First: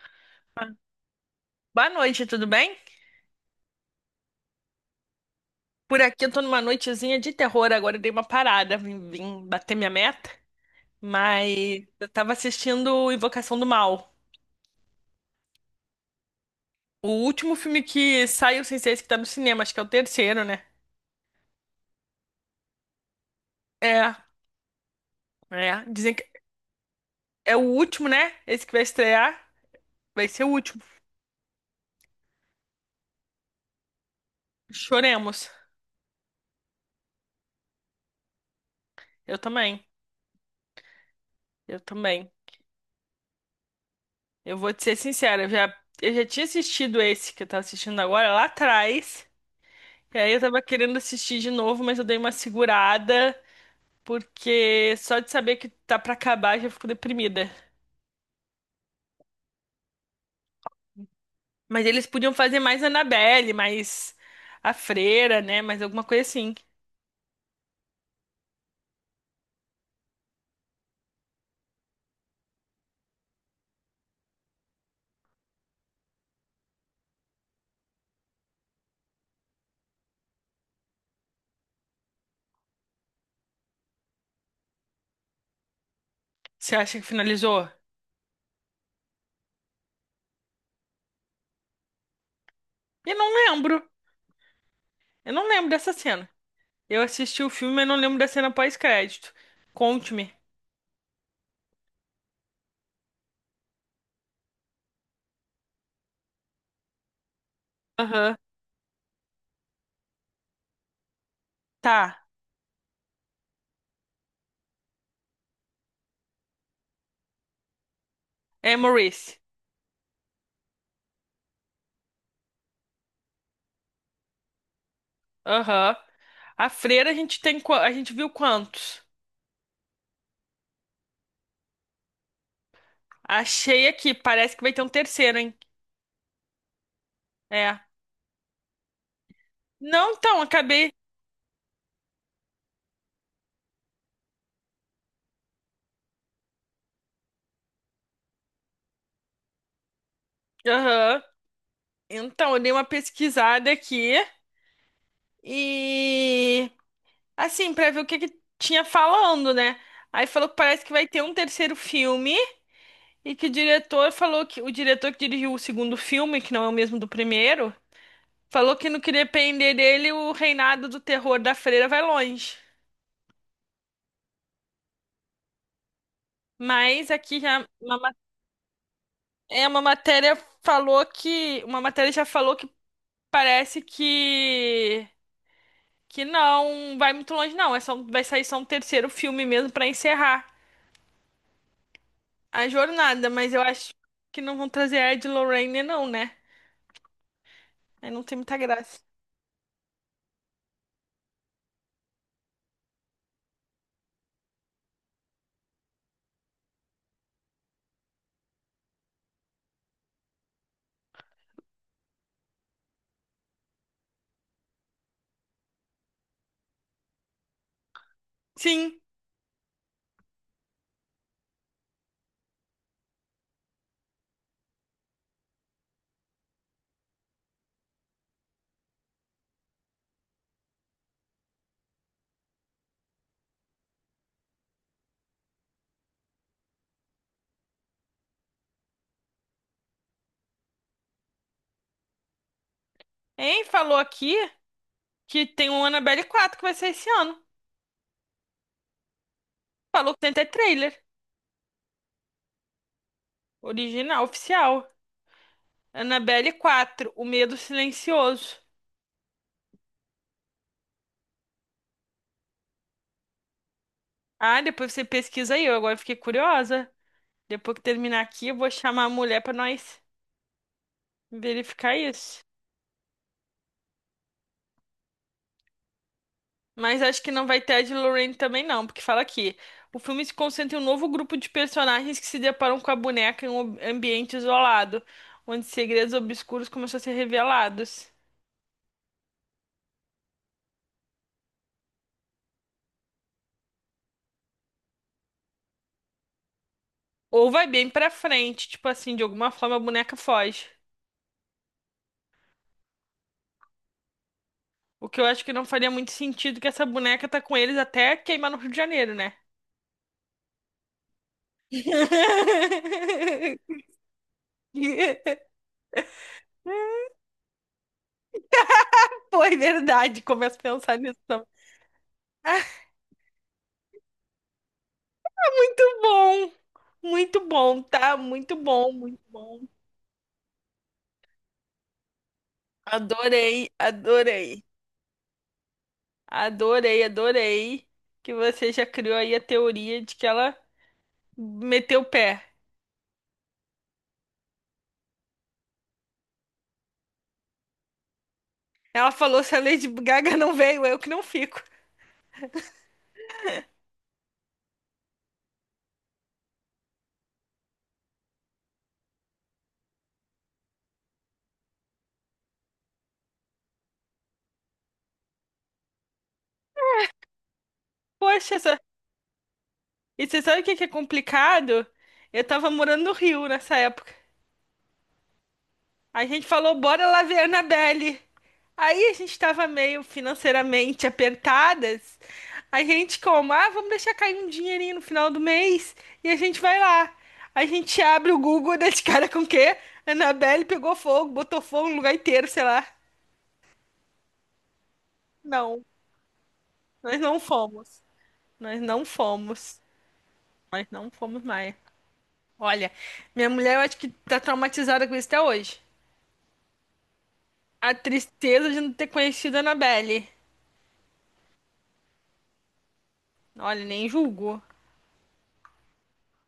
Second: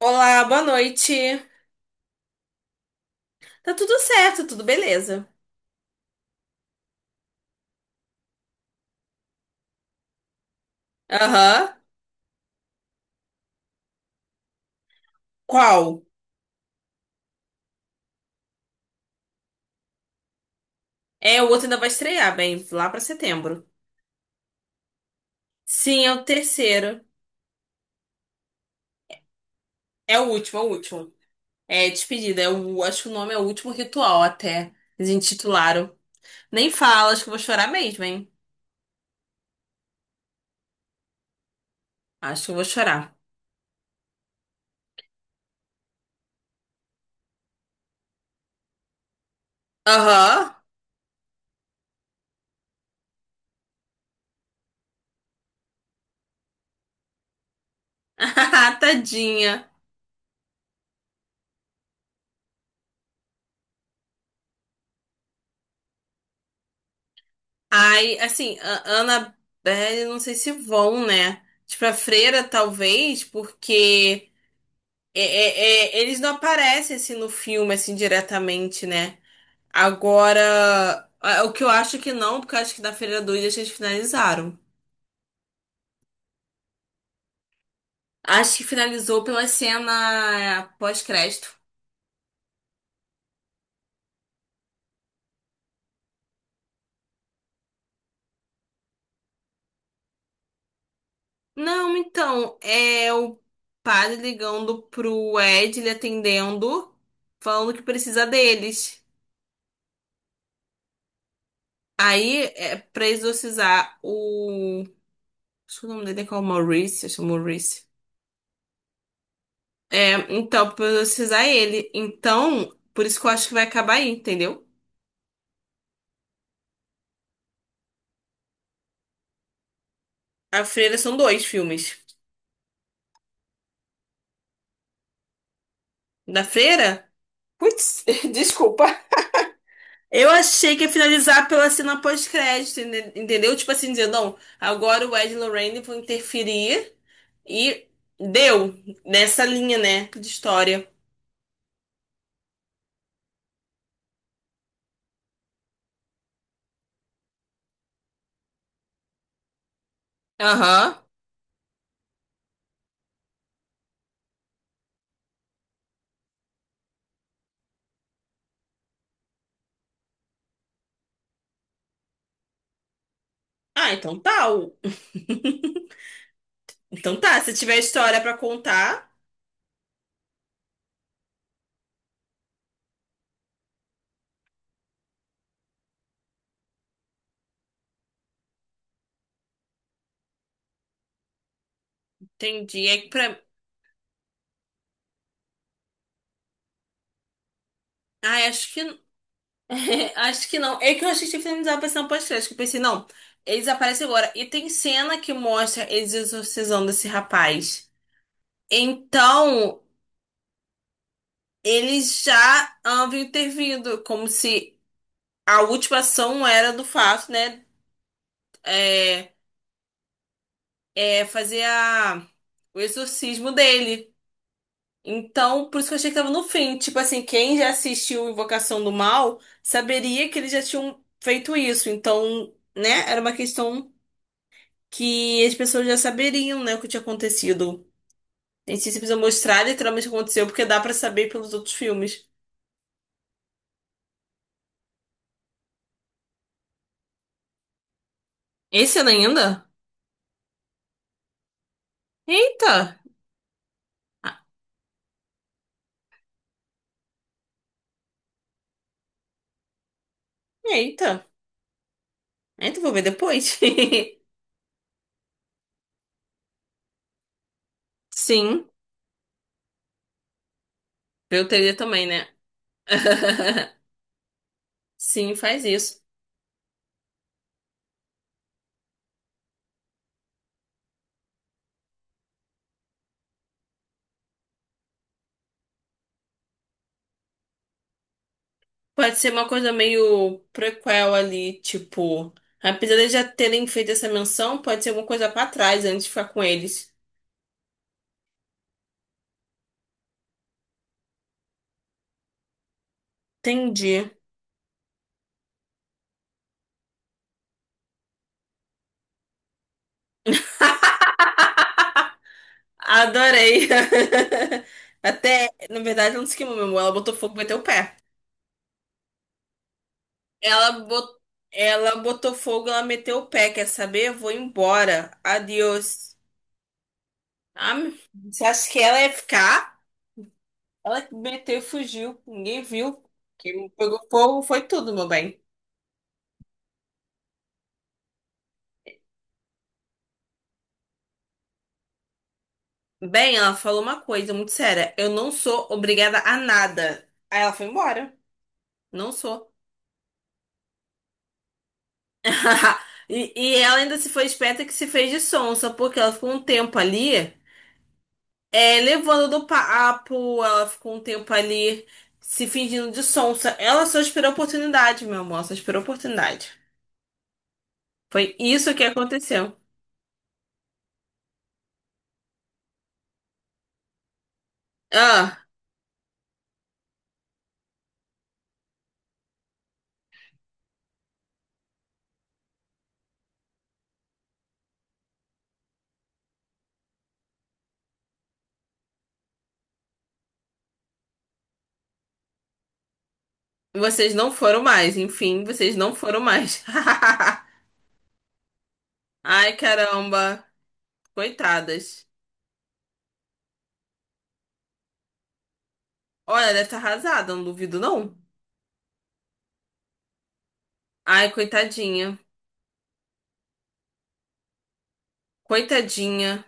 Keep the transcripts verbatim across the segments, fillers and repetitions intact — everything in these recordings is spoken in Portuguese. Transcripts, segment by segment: Olá, boa noite. Boa noite, tudo bem? Tá tudo certo, tudo beleza. Por aqui eu tô numa noitezinha de terror, agora eu dei uma parada, vim, vim bater minha meta, Aham. mas eu tava assistindo Invocação do Mal. Qual? O último filme que saiu sem ser esse que tá no cinema, acho que é o terceiro, né? É, o outro ainda vai estrear, bem, lá pra setembro. É, é, Sim, é dizem o que terceiro. é o último, né? Esse que vai estrear, É o vai ser o último, é o último. último. É despedida, é o, acho que o nome é o último ritual até. Eles Choremos. intitularam. Nem fala, acho que eu vou chorar mesmo, hein? Eu também, eu também. Acho que eu vou chorar. Eu vou te ser sincera, eu já, eu já tinha assistido esse que eu tava assistindo agora lá atrás, e aí eu Aham. tava querendo assistir de novo, mas eu dei uma segurada. Porque só de saber que tá pra acabar já fico deprimida. Tadinha. Mas eles podiam fazer mais Annabelle, mais a Freira, né? Mais alguma coisa assim. Ai, assim, a Annabelle, não sei se vão, né? Tipo, a freira, talvez, porque. É, é, é, eles não aparecem assim no filme, assim, diretamente, né? Agora, a- o que eu acho que não, porque eu acho que na Feira do Dia eles finalizaram. Você acha que finalizou? Acho que finalizou pela cena pós-crédito. Eu não lembro. Eu não lembro dessa cena. Eu assisti o filme, mas não lembro da cena pós-crédito. Conte-me. Não, então, é o padre ligando pro Ed, ele atendendo, falando que precisa Aham. deles. Tá. Aí, é pra exorcizar o. Acho que o nome dele é qual? Maurice, acho que é Maurice. É Maurice. É, então, precisar ele. Então, por isso que eu acho que vai acabar aí, entendeu? Aham. A Freira a gente tem qua- a gente viu quantos? A Freira são dois filmes. Achei aqui, parece que vai ter um terceiro, hein? Da Freira? É. Putz, desculpa. Não, Eu então, achei que ia acabei. finalizar pela cena pós-crédito, ente- entendeu? Tipo assim, dizendo, não, agora o Ed e Lorraine vão interferir e deu nessa linha, né, de história. Aham. Então, eu dei uma pesquisada aqui e assim, pra ver o que que tinha falando, né? Aí falou que parece que Aham. vai ter um terceiro filme e que o diretor falou que o diretor que dirigiu o segundo filme, que não é o mesmo do primeiro, falou que no que depender dele, o reinado do terror da freira vai longe. Ah, então tá. o- Mas Então tá, aqui se já tiver uma, ma- história pra contar, é uma matéria falou que uma matéria já falou que parece que que não vai muito longe, não. É só, vai sair só um terceiro filme mesmo pra encerrar a entendi. É que jornada, pra... mas eu acho que não vão trazer a Ed Lorraine, não, né? Aí não tem Ah, muita acho que. graça. Acho que não. É que eu achei que tinha finalizado aparecendo no podcast. Que Eu pensei, não, eles aparecem agora. E tem cena que mostra eles exorcizando esse rapaz. Então, eles já haviam intervindo, como se a última ação era do fato, né? Sim, É, é fazer a, o exorcismo dele. Então, por isso que eu achei que tava no fim. Tipo assim, quem já assistiu Invocação do Mal saberia que eles já tinham feito isso. Então, né? Era uma questão. Que As pessoas já saberiam, né, o que tinha acontecido. A gente precisa mostrar literalmente o que aconteceu, porque dá pra saber pelos outros filmes. hein? Falou aqui que tem um Annabelle quatro que vai sair esse ano. Esse ano ainda? Falou que tem até trailer. Eita! Original, Ah, oficial. Annabelle quatro, O Medo Silencioso. eita! Eita, vou ver depois. Ah, depois você pesquisa aí. Eu agora fiquei curiosa. Depois que terminar aqui, eu Sim, vou chamar a mulher pra nós eu teria verificar também, né? isso. Sim, faz isso. Mas acho que não vai ter a de Lorraine também não, porque fala aqui. O filme se concentra em um novo grupo de personagens que se deparam com a boneca em um ob- ambiente isolado, onde segredos obscuros começam a ser revelados. Pode ser uma coisa meio prequel ali, tipo. Apesar de já terem feito essa menção, pode ser alguma coisa pra trás antes de ficar com eles. Ou vai bem pra frente, tipo assim, de alguma forma a boneca foge. Entendi. O que eu acho que não faria muito sentido que essa boneca tá com eles até queimar no Rio de Janeiro, né? Adorei. Até, na verdade, ela não se queimou, meu amor. Ela botou fogo e meteu o pé. Foi verdade, começo a Ela pensar nisso botou, também. ela botou fogo, ela meteu o pé. Quer saber? Eu vou embora. Adeus. Bom, muito Ah, bom, tá? você Muito acha que bom, ela ia muito bom. ficar? Ela meteu e fugiu. Ninguém viu. Adorei, Quem pegou fogo adorei, foi tudo, meu bem. adorei, adorei que você já criou aí a teoria de que ela meteu o pé. Bem, ela falou uma coisa muito séria. Eu não sou obrigada a nada. Aí ela foi embora. Não Ela falou, sou. se a Lady Gaga não veio, eu que não fico. E, e ela ainda se foi esperta que se fez de sonsa, porque ela ficou um tempo ali. É, levando do papo, ela ficou um tempo ali se fingindo de sonsa. Ela só esperou a oportunidade, meu amor, só esperou a oportunidade. Foi Poxa, isso essa- que aconteceu. e você sabe o que que é complicado? Eu tava morando no Rio nessa época. Ah, A gente falou, bora lá ver Annabelle. Aí a gente tava meio financeiramente apertadas. A gente como, ah, vamos deixar cair um dinheirinho no final do mês e a gente vai lá. A gente abre o Google e dá de cara com o quê? Annabelle pegou fogo, botou fogo no lugar inteiro, sei lá. vocês não foram mais, enfim, vocês Não, não foram mais. nós não fomos. Nós não Ai, fomos. caramba, Nós não fomos mais. coitadas. Olha, minha mulher eu acho que tá traumatizada com isso até hoje. Olha, deve estar arrasada, não duvido A não. tristeza de não ter conhecido a Annabelle. Ai, coitadinha, Olha, nem julgo. coitadinha.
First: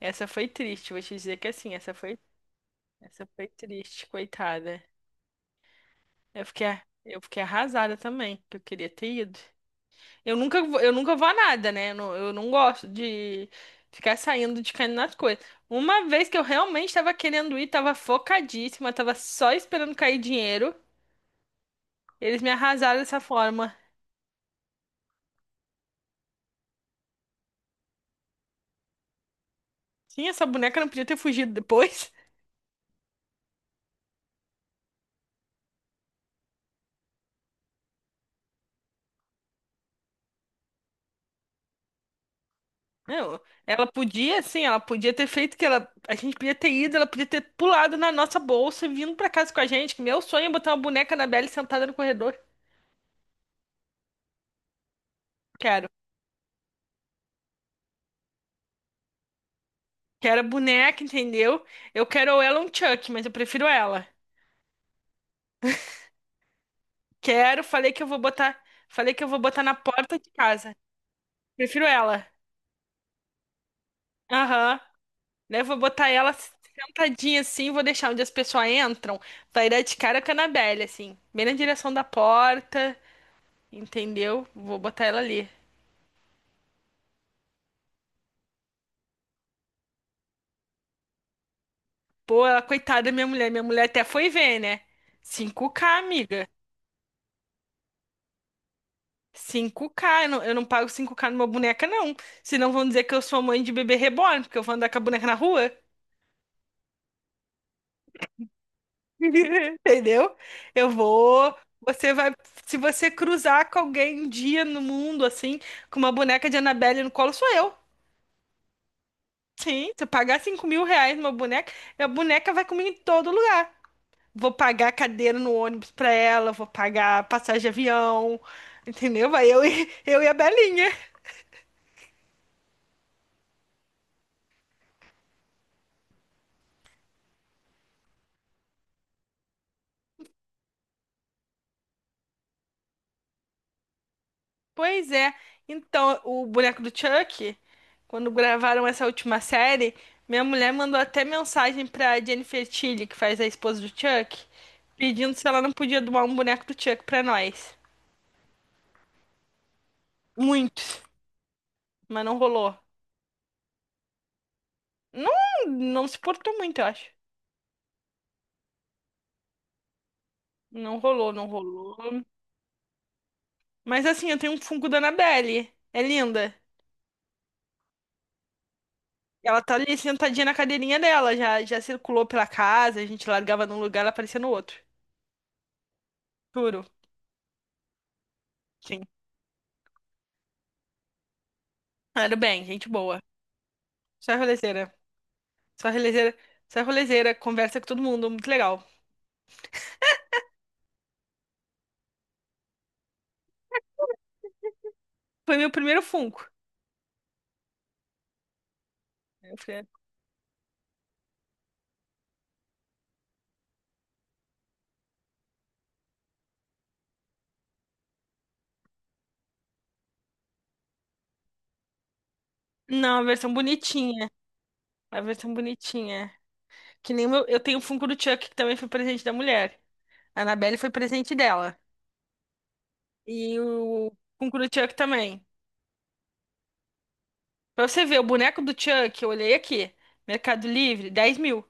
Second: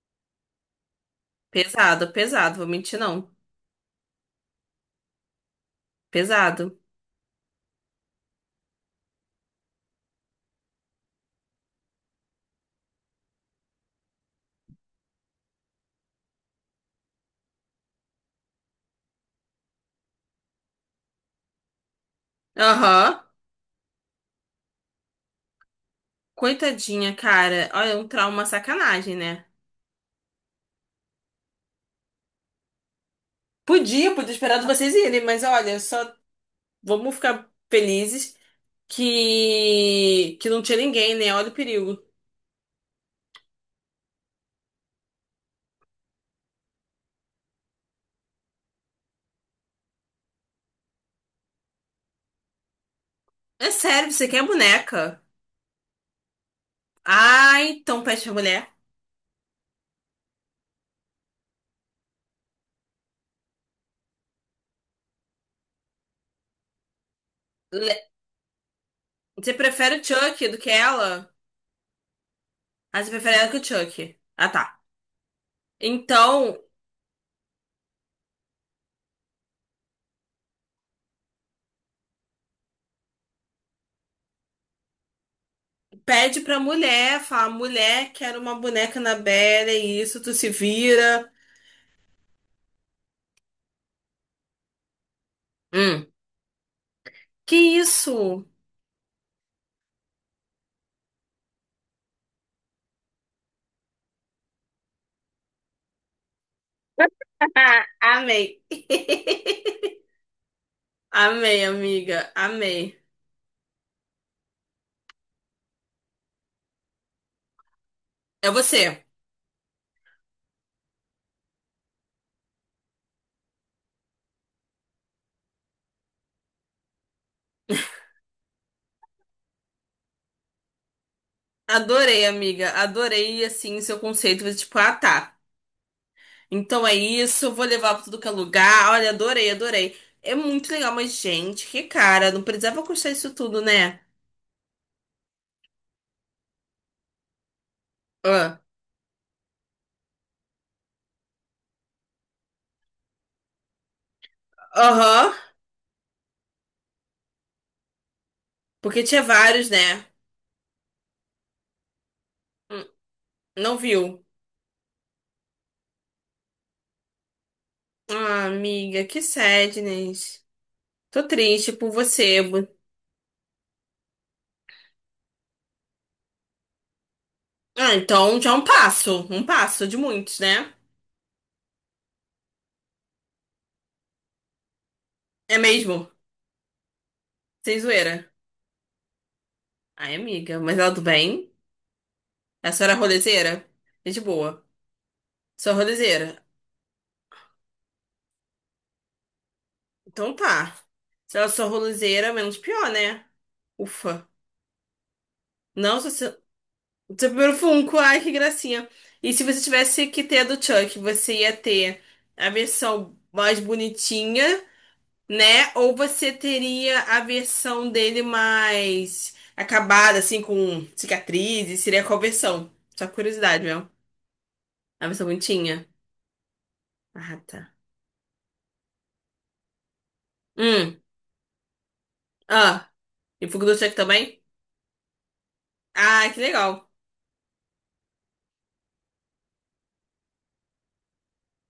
Essa foi triste, vou te dizer que assim, essa Pesado, foi, pesado, vou mentir essa não. foi triste, coitada. Eu fiquei, Pesado. A- eu fiquei arrasada também, que eu queria ter ido. Eu nunca, vou- eu nunca vou a nada, né? Eu não, eu não gosto de ficar saindo de caindo nas coisas. Uma vez que eu realmente estava querendo ir, tava focadíssima, tava só esperando cair dinheiro, eles me arrasaram dessa Aham, forma. coitadinha, cara. Olha, um trauma sacanagem, né? Sim, essa boneca não podia ter fugido depois. Podia, podia esperar de vocês irem, mas olha, só vamos ficar felizes que que não tinha ninguém, né? Olha o perigo. Não, ela podia, assim, ela podia ter feito que ela, a gente podia ter ido, ela podia ter pulado na nossa bolsa e vindo pra casa com a gente. Que Meu sonho é botar uma boneca da Belle sentada no corredor. É sério, você quer boneca? Quero. Ah, então peste a mulher. Quero a boneca, entendeu? Eu quero ou ela ou um Chuck, mas eu prefiro ela. Quero, falei Le- que eu vou botar, falei que eu vou Você botar na prefere o porta de Chuck do que casa. ela? Prefiro ela. Ah, você prefere ela que o Chuck. Ah, tá. Aham. Né, eu vou botar ela Então, sentadinha assim, vou deixar onde as pessoas entram. Vai dar de cara com a Annabelle, assim, bem na direção da porta, entendeu? Vou botar ela ali. pede pra mulher, fala, mulher, quero uma boneca na Bela, é isso, tu se vira. Pô, ela, coitada da minha mulher. Minha mulher até foi ver, né? Cinco k Hum. amiga. Que isso? Cinco k Eu não, eu não pago cinco k numa boneca, não. Senão vão dizer que eu sou mãe de bebê reborn, porque eu vou andar com a boneca na rua. Amei. Entendeu? Eu vou. Amei, Você amiga, vai. Se amei. você cruzar com alguém um dia no mundo, assim, com uma boneca de Annabelle no colo, sou eu. É você. Sim, se eu pagar cinco mil reais numa boneca, a boneca vai comigo em todo lugar. Vou pagar cadeira no ônibus pra ela, vou pagar passagem de avião, entendeu? Vai eu e, eu e a Belinha. Adorei, amiga. Adorei, assim, seu conceito. Tipo, ah, tá. Então é isso, vou levar pra tudo que é lugar. Olha, adorei, adorei. É muito legal, mas, gente, que cara, não precisava custar isso tudo, né? Pois é. Então, o boneco do Chuck, quando Ah, gravaram essa última série, minha mulher mandou até mensagem pra Jennifer Tilly, que faz a esposa do Chuck, aham. pedindo se ela não podia doar um boneco do Chuck pra nós. Porque tinha vários, né? Muitos, mas não rolou. Hum, não viu. Não, não se portou muito, eu acho. Ah, amiga, que sadness. Não Tô rolou, não triste por rolou. você. Mas assim, eu tenho um Funko da Annabelle. É linda. Ah, então já é um passo. Um Ela tá passo de ali muitos, sentadinha na né? cadeirinha dela, já, já circulou pela casa, a gente largava num lugar, ela aparecia no outro. É mesmo? Juro, Sem zoeira. sim. Ai, amiga, mas ela do bem? Ah, era bem, A gente senhora é boa. rolezeira? É de Só boa. rolezeira. Sou Só rolozeira. rolezeira. Só rolezeira, conversa com todo mundo, muito legal. Então tá. Se ela sou rolozeira, menos pior, né? Ufa. Foi meu Não, primeiro seu, seu Funko. seu primeiro Funko. Ai, que gracinha. E se Eu você falei, tivesse que ter a do Chuck, você ia ter a versão mais bonitinha, né? Ou você teria a versão dele mais acabada, assim, com cicatrizes? Seria qual versão? Só não, a versão curiosidade, meu. bonitinha. A A versão versão bonitinha. bonitinha. Que nem o Ah, meu, eu tá. tenho o Funko do Chuck, que também foi presente da mulher. A Annabelle foi Hum. presente dela. Ah. E E Funko do o Chuck também? Funko do Chuck também. Ah, que legal. Pra você ver, o boneco do Chuck, eu olhei aqui. Mercado Livre, dez mil.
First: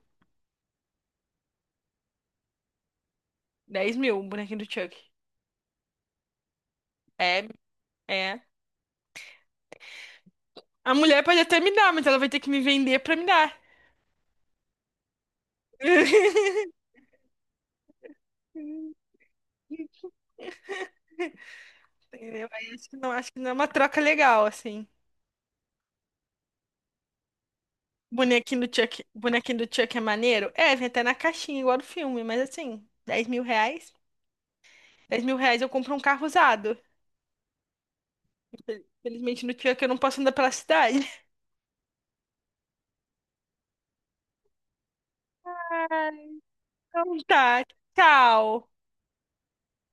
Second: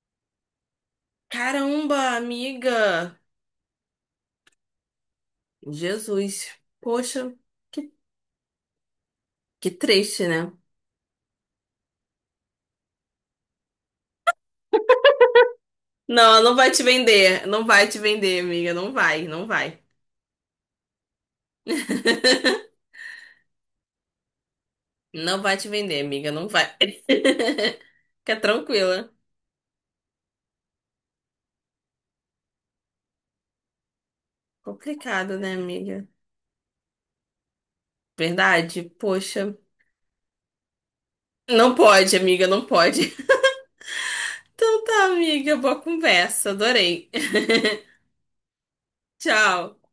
Caramba, amiga! Dez mil, um bonequinho do Chuck. Jesus. Poxa, É, que, é. que triste, né? A mulher pode até me dar, mas ela vai ter que me vender pra me dar. Não, não vai te vender. Não vai te vender, amiga. Não vai, não vai. Entendeu? Aí acho que não, acho que não é uma troca legal, assim. Não vai te vender, amiga. Não vai. Fica Bonequinho do Chuck, tranquila. bonequinho do Chuck é maneiro? É, vem até na caixinha, igual do filme, mas assim, dez mil reais? dez mil Complicado, né, reais eu compro um amiga? carro usado. Verdade? Poxa. Felizmente no Chuck eu não posso andar pela cidade. Não pode, amiga, não pode. Então tá, amiga. Boa conversa. Adorei. Então tá, tchau. Tchau.